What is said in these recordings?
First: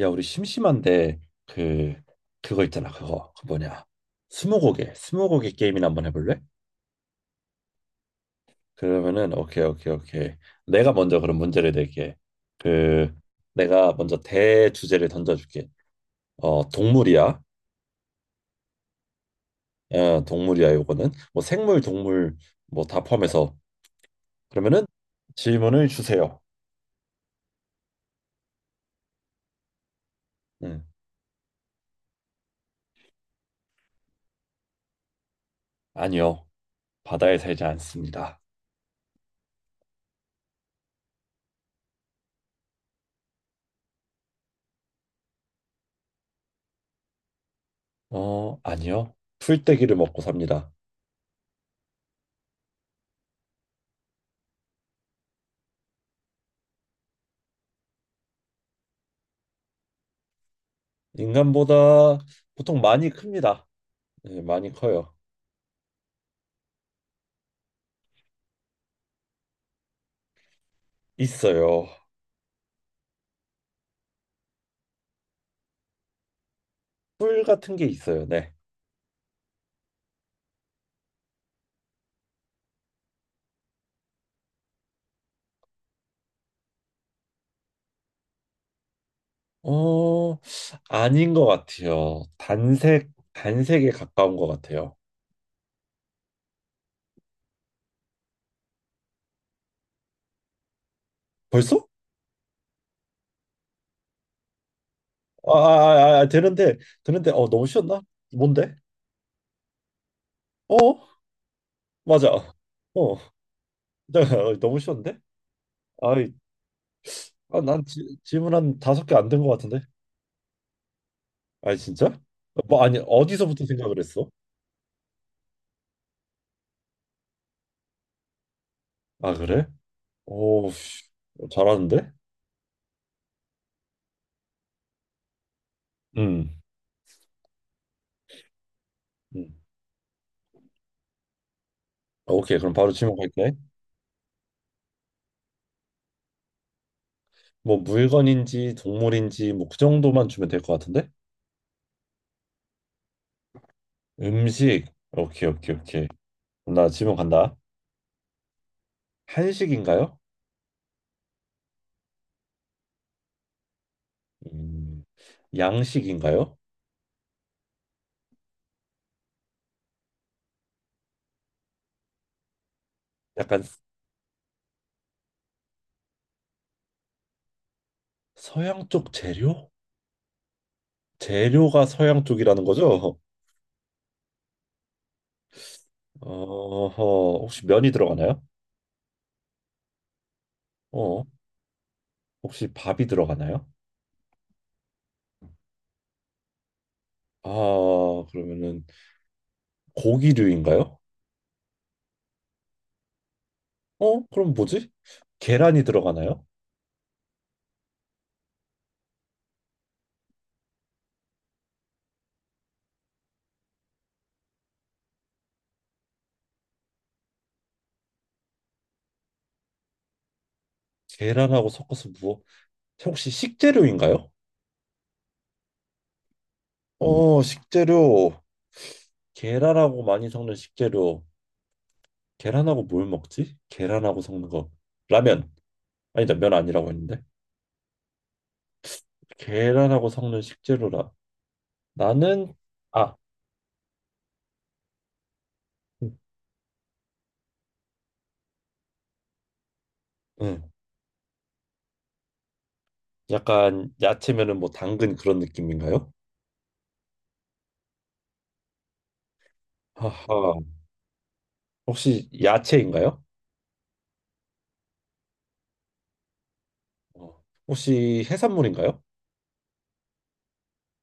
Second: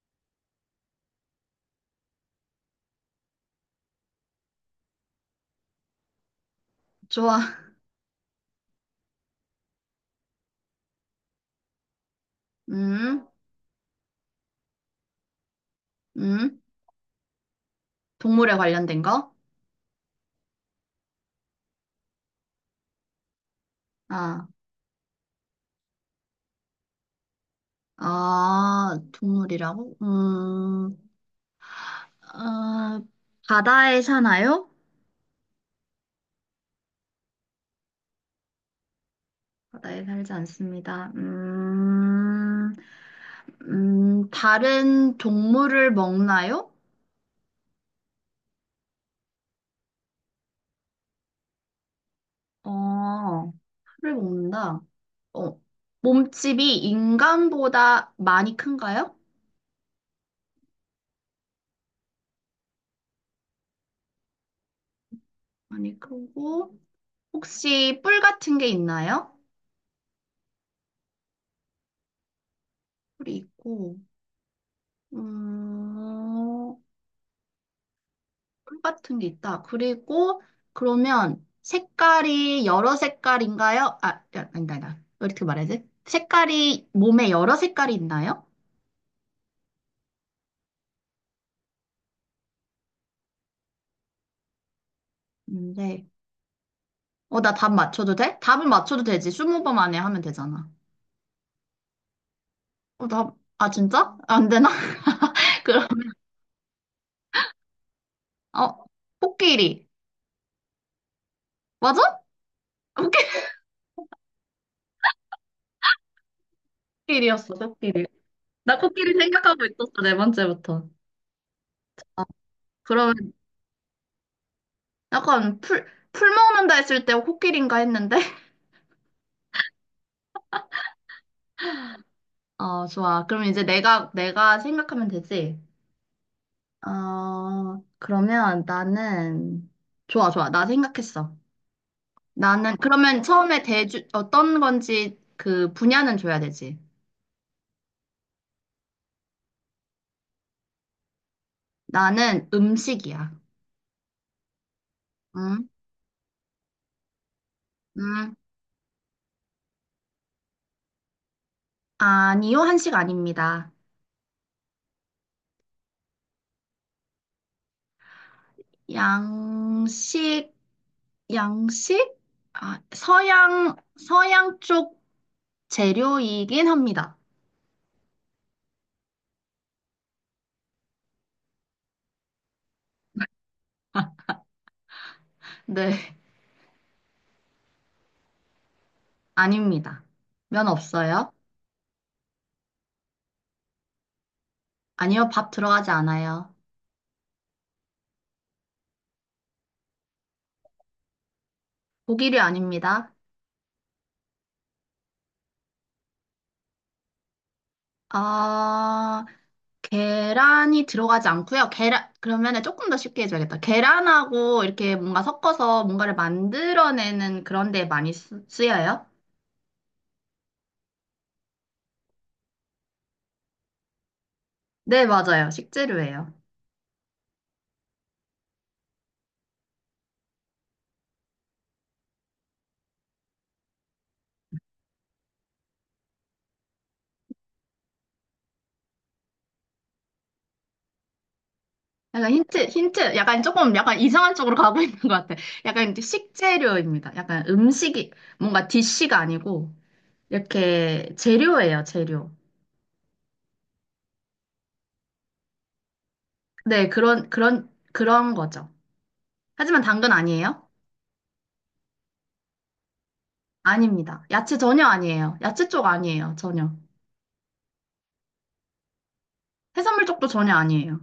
야, 우리 심심한데 그 그거 있잖아. 그거. 그 뭐냐? 스무고개. 스무고개 게임이나 한번 해볼래? 좋아. 그러면은 오케이, 오케이, 오케이. 내가 먼저 그럼 문제를 낼게. 그 음, 내가 먼저 대주제를 던져줄게. 음. 어, 동물이야. 동물에 관련된 거? 어, 동물이야. 요거는 뭐 생물, 동물 뭐 다 포함해서 아, 그러면은 질문을 주세요. 아, 동물이라고? 응. 어, 바다에 사나요? 아니요. 바다에 살지 않습니다. 바다에 살지 않습니다. 다른 동물을 먹나요? 어, 아니요. 풀떼기를 먹고 삽니다. 어, 풀을 먹는다. 어, 몸집이 인간보다 많이 큰가요? 인간보다 보통 많이 큽니다. 네, 많이 커요. 많이 크고, 혹시 뿔 같은 게 있나요? 있어요. 뿔이 있고, 음, 뿔 같은 게 있어요. 네. 꿀 같은 게 있다. 그리고 그러면 색깔이 여러 색깔인가요? 아, 야, 아니다, 아니다. 왜 이렇게 말야지 색깔이 몸에 여러 색깔이 있나요? 어, 아닌 것 같아요. 단색, 단색에 가까운 것 같아요. 근데 나 답 맞춰도 돼? 답을 맞춰도 되지. 20번 안에 하면 되잖아. 벌써? 어, 답, 아, 진짜? 안 되나? 아, 그럼, 아, 아, 아, 아, 되는데, 되는데, 어, 너무 쉬웠나? 뭔데? 어, 코끼리. 어, 맞아? 맞아. 어, 어, 너무 쉬웠는데? 아이, 코끼리였어, 아, 난 코끼리. 질문 나 한 다섯 코끼리 개 안 된 것 생각하고 같은데? 있었어, 네 번째부터. 아니, 진짜? 아, 어, 뭐, 아니, 그러면 어디서부터 생각을 했어? 약간 풀, 풀 먹는다 했을 때 코끼리인가 했는데? 아, 그래? 오, 씨, 잘하는데? 어, 좋아. 그럼 이제 내가 생각하면 되지? 음, 그러면 음. 나는, 좋아, 좋아. 나 생각했어. 오케이, 그럼 나는, 바로 질문 그러면 갈게. 처음에 어떤 건지 그 분야는 줘야 되지. 뭐 물건인지 동물인지 뭐 그 정도만 주면 될 것 같은데? 나는 음식이야. 음식. 오케이, 응? 오케이, 오케이. 그럼 나 질문 간다. 응? 한식인가요? 아니요, 한식 아닙니다. 음, 양식인가요? 양식, 양식? 아, 약간 서양, 서양 쪽 재료이긴 합니다. 서양 쪽 재료? 재료가 서양 쪽이라는 거죠? 네, 어, 혹시 면이 들어가나요? 아닙니다. 면 어, 없어요? 혹시 밥이 들어가나요? 아니요, 밥 들어가지 않아요. 아, 그러면은 고기류인가요? 고기류 아닙니다. 어, 그럼 뭐지? 계란이 들어가나요? 아, 계란이 들어가지 않고요. 계란, 그러면 조금 더 쉽게 해줘야겠다. 계란하고 이렇게 뭔가 섞어서 뭔가를 만들어내는 그런 데 많이 쓰, 여요. 계란하고 섞어서 무엇? 혹시 식재료인가요? 네, 맞아요. 식재료예요. 어, 식재료. 계란하고 많이 섞는 식재료. 계란하고 뭘 먹지? 계란하고 섞는 거. 라면. 아니다, 면 아니라고 했는데. 계란하고 섞는 식재료라. 약간 나는, 힌트, 힌트, 아, 약간 조금 약간 이상한 쪽으로 가고 있는 것 같아. 약간 이제 응. 식재료입니다. 약간 음식이, 뭔가 디쉬가 아니고, 응. 이렇게 재료예요, 재료. 약간 야채면은 뭐 당근 그런 느낌인가요? 네, 그런, 그런, 그런 거죠. 하지만 당근 하하. 아니에요? 혹시 야채인가요? 아닙니다. 야채 전혀 아니에요. 야채 쪽 아니에요. 전혀. 어. 혹시 해산물인가요? 해산물 쪽도 전혀 아니에요.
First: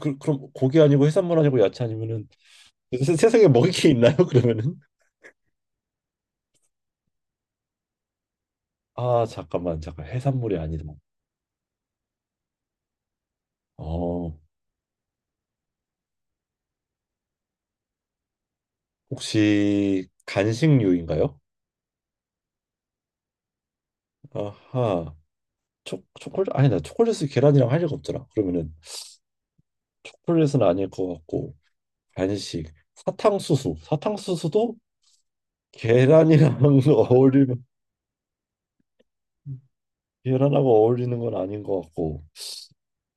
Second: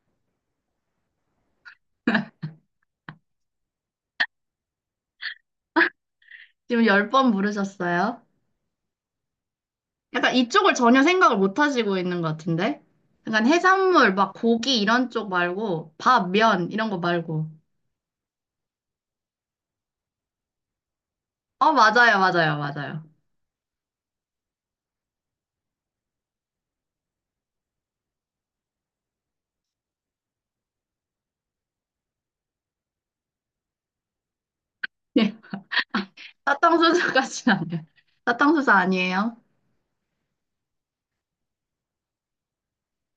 그, 그럼 고기 아니고 해산물 아니고 야채 아니면은 세상에 먹을 게 있나요? 그러면은? 지금 10번 물으셨어요. 아, 잠깐만, 잠깐. 약간 해산물이 이쪽을 아니다. 전혀 생각을 못 하시고 있는 것 같은데? 약간 해산물, 막 어. 고기 이런 쪽 말고, 밥, 면, 이런 거 말고. 혹시 간식류인가요? 어, 맞아요, 맞아요, 맞아요. 아하. 초, 초콜릿? 아니, 나 초콜릿을 계란이랑 할 리가 없잖아. 그러면은 초콜릿은 아닐 것 같고, 간식. 사탕수수. 사탕수수도 예. 계란이랑 사탕수수까지는 어울리면, 아니에요. 사탕수수 아니에요. 계란하고 어울리는 건 아닌 것 같고.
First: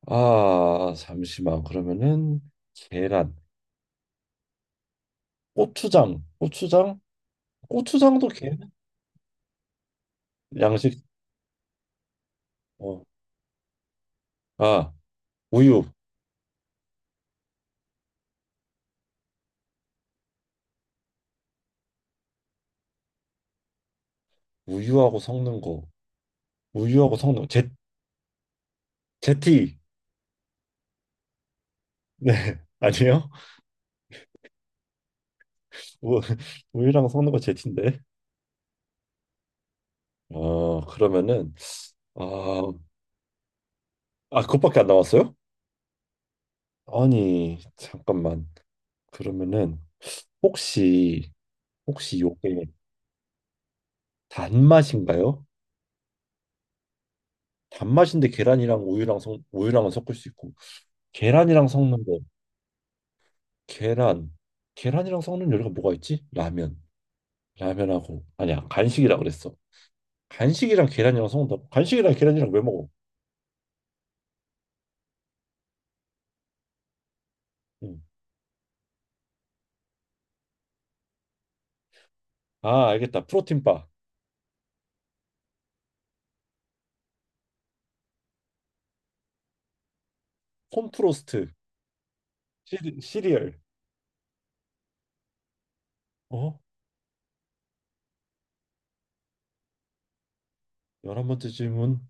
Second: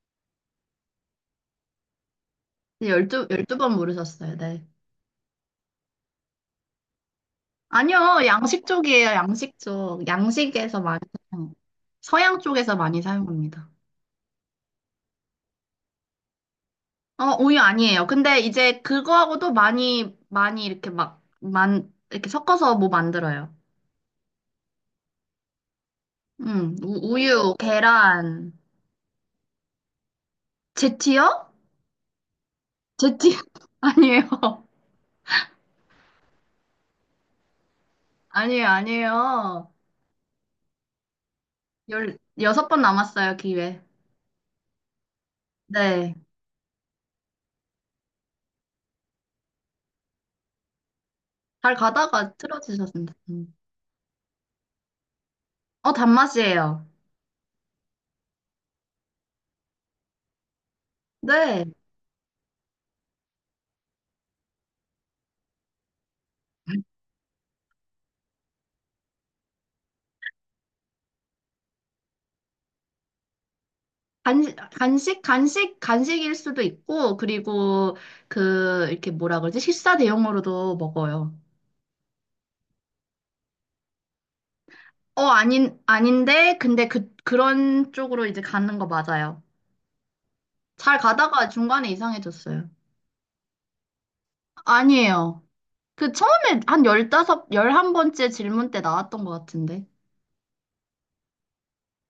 아, 잠시만. 그러면은 열두, 계란. 열두 번 물으셨어요, 네. 고추장. 고추장? 아니요, 고추장도 양식 계란? 쪽이에요, 양식 쪽. 양식에서 많이 양식. 사용해요. 서양 쪽에서 많이 어. 사용합니다. 아, 우유. 어, 우유 아니에요. 근데 이제 그거하고도 많이, 많이 이렇게 이렇게 섞어서 뭐 만들어요. 우유하고 섞는 거. 우, 우유하고 섞는 거. 우유, 제, 계란, 제티. 제티요? 네. 아니에요? 제티, 아니에요. 우- 우유랑 섞는 거 제티인데. 아니에요, 아니에요. 어, 그러면은 여섯 아, 번 남았어요, 기회. 아 그것밖에 안 나왔어요? 네. 아니, 잠깐만. 그러면은 혹시 잘 혹시 가다가 요게 틀어지셨습니다. 음. 단맛인가요? 어, 단맛이에요. 단맛인데 계란이랑 우유랑 섞 우유랑은 섞을 수 있고 네. 계란이랑 섞는 거 계란 계란이랑 섞는 요리가 뭐가 있지? 라면 라면하고 아니야 간식이라 그랬어 간식이랑 계란이랑 섞는다고 간식이랑 계란이랑 왜 먹어? 간식, 간식, 간식, 간식일 수도 있고, 그리고 응. 그, 이렇게 뭐라 그러지? 식사 대용으로도 먹어요. 아 알겠다 프로틴바 아닌, 아닌데, 근데 그, 그런 쪽으로 이제 가는 거 맞아요. 잘 콘프로스트 가다가 중간에 이상해졌어요. 시리얼 아니에요. 그 어? 처음에 한 열다섯, 11번째 질문 때 나왔던 것 같은데. 11번째 질문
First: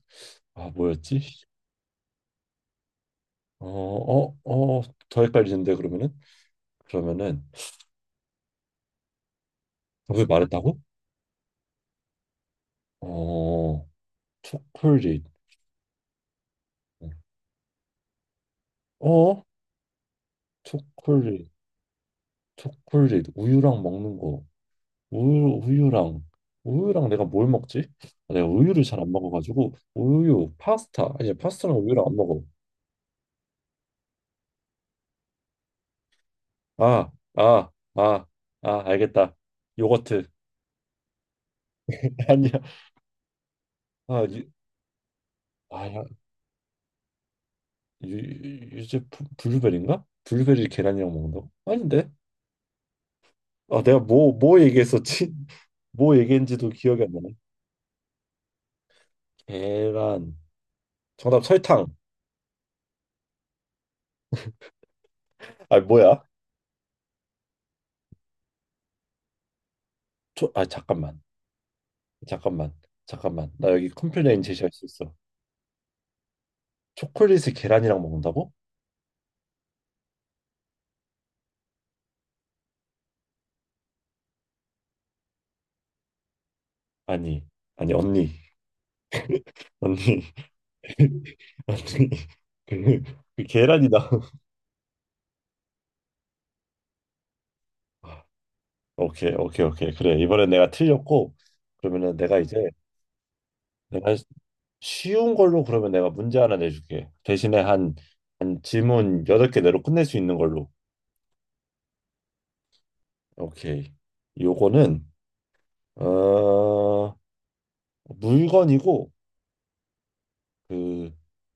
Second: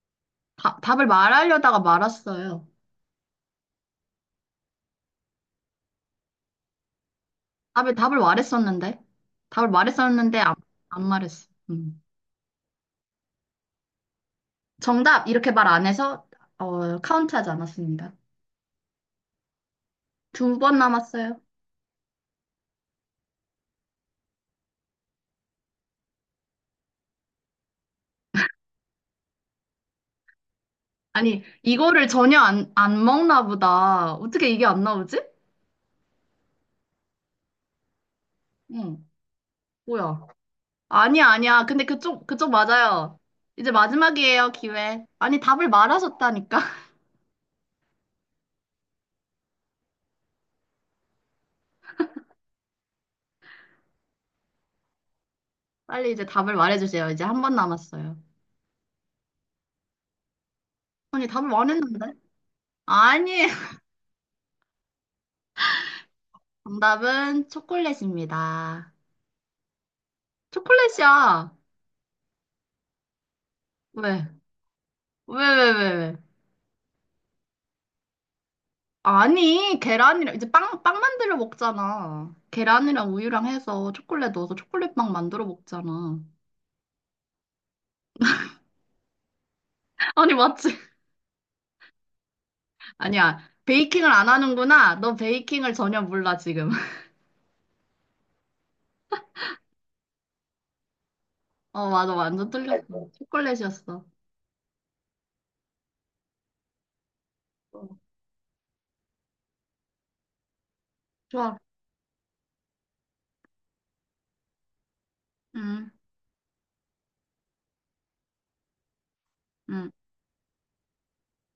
아 답을 뭐였지? 말하려다가 말았어요. 어, 어, 어, 더 헷갈리는데 그러면은 그러면은 답을 말했었는데. 답을 정답 말했었는데, 안, 말했다고? 안 말했어. 음. 어, 초콜릿. 정답, 이렇게 말 안 해서, 어, 카운트하지 않았습니다. 어, 2번 남았어요. 초콜릿, 초콜릿, 우유랑 먹는 거. 우유, 우유랑 우유랑 내가 뭘 먹지? 아, 내가 우유를 잘 안 먹어가지고 우유, 파스타 아니 아니, 파스타랑 우유랑 이거를 안 전혀 먹어. 안 먹나 보다. 어떻게 이게 안 나오지? 아, 아, 아, 아 응, 알겠다. 뭐야. 요거트 아니야, 아니야. 근데 그쪽, 그쪽 아니야. 맞아요. 이제 아, 유, 마지막이에요, 기회. 아니, 답을 아, 야, 말하셨다니까. 유, 블루베리인가? 블루베리 계란이랑 먹는다고? 아닌데? 아 내가 뭐 뭐 얘기했었지? 빨리 뭐 이제 답을 얘기했는지도 기억이 말해주세요. 안 이제 나네. 1번 남았어요. 계란. 아니, 정답 답을 설탕. 말했는데? 아니, 아 뭐야? 정답은 초콜릿입니다. 초, 아 잠깐만. 초콜릿이야. 잠깐만. 잠깐만. 나 여기 왜? 컴플레인 제시할 수 있어. 왜, 왜, 왜, 왜? 초콜릿을 계란이랑 먹는다고? 아니, 계란이랑, 이제 빵 만들어 먹잖아. 계란이랑 우유랑 해서 초콜릿 넣어서 초콜릿빵 만들어 먹잖아. 아니. 아니 언니. 언니. 아니, 맞지? 언니. 그, 아니야. 그 계란이다. 베이킹을 안 하는구나. 너 베이킹을 전혀 몰라, 지금. 오케이 오케이 오케이 그래 이번엔 내가 틀렸고 어, 맞아. 그러면은 내가 완전 이제 뚫렸어. 초콜릿이었어. 내가 쉬운 걸로 그러면 내가 문제 하나 내줄게. 대신에 어, 한, 한 질문 8개 내로 끝낼 수 있는 걸로. 좋아. 오케이. 요거는 음, 어, 물건이고 음, 그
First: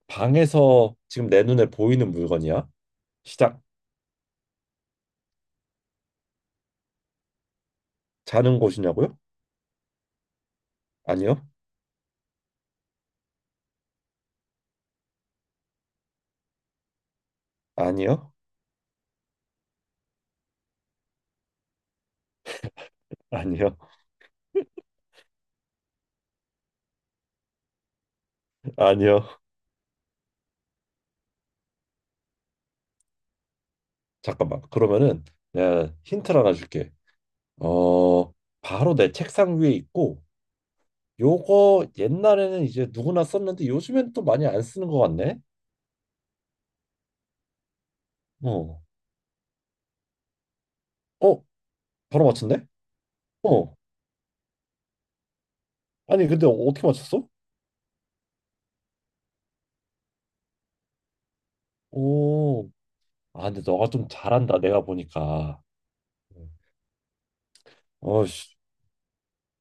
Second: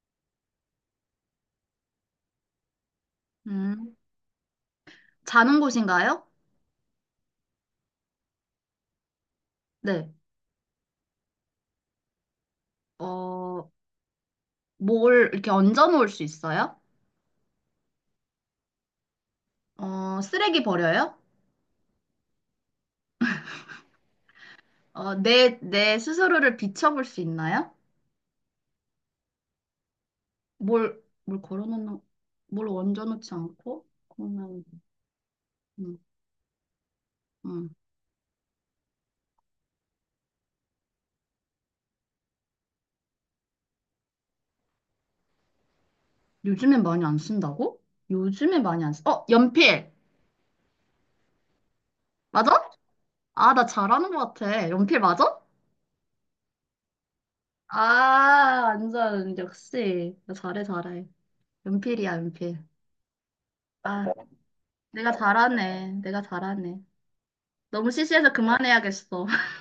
방에서 지금 내 눈에 보이는 물건이야. 시작. 음. 자는 곳인가요? 자는 곳이냐고요? 네. 아니요. 어, 뭘 이렇게 얹어 놓을 수 있어요? 아니요. 쓰레기 버려요? 아니요. 내 스스로를 비춰볼 수 있나요? 아니요. 뭘 걸어 놓는, 뭘 얹어 놓지 않고? 잠깐만. 그러면, 그러면은 내가 음, 힌트를 하나 줄게. 음. 어, 바로 내 책상 위에 있고 요거 옛날에는 이제 누구나 썼는데 요즘엔 또 많이 안 쓰는 것 같네. 요즘엔 많이 안 쓴다고? 요즘에 어. 많이 안 쓰, 어, 연필! 어, 바로 맞아? 맞췄네? 아, 나 어. 잘하는 것 같아. 연필 맞아? 아니, 근데 어떻게 맞췄어? 아, 완전, 역시. 잘해, 잘해. 연필이야, 연필. 오. 아, 근데 너가 아, 좀 잘한다. 내가 내가 보니까. 잘하네. 내가 잘하네. 너무 시시해서 어씨. 그만해야겠어.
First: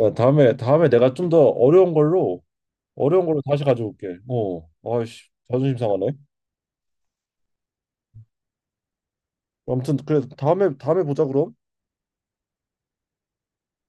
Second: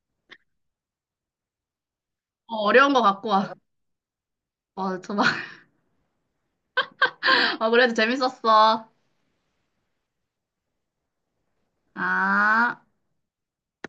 야, 다음에 다음에 내가 좀 더 어려운 걸로 어, 어려운 거 어려운 갖고 걸로 와. 다시 가져올게. 어. 어, 저 막, 아이씨. 자존심 상하네. 어, 그래도 재밌었어. 아무튼 그래 다음에 다음에 보자 그럼. 아.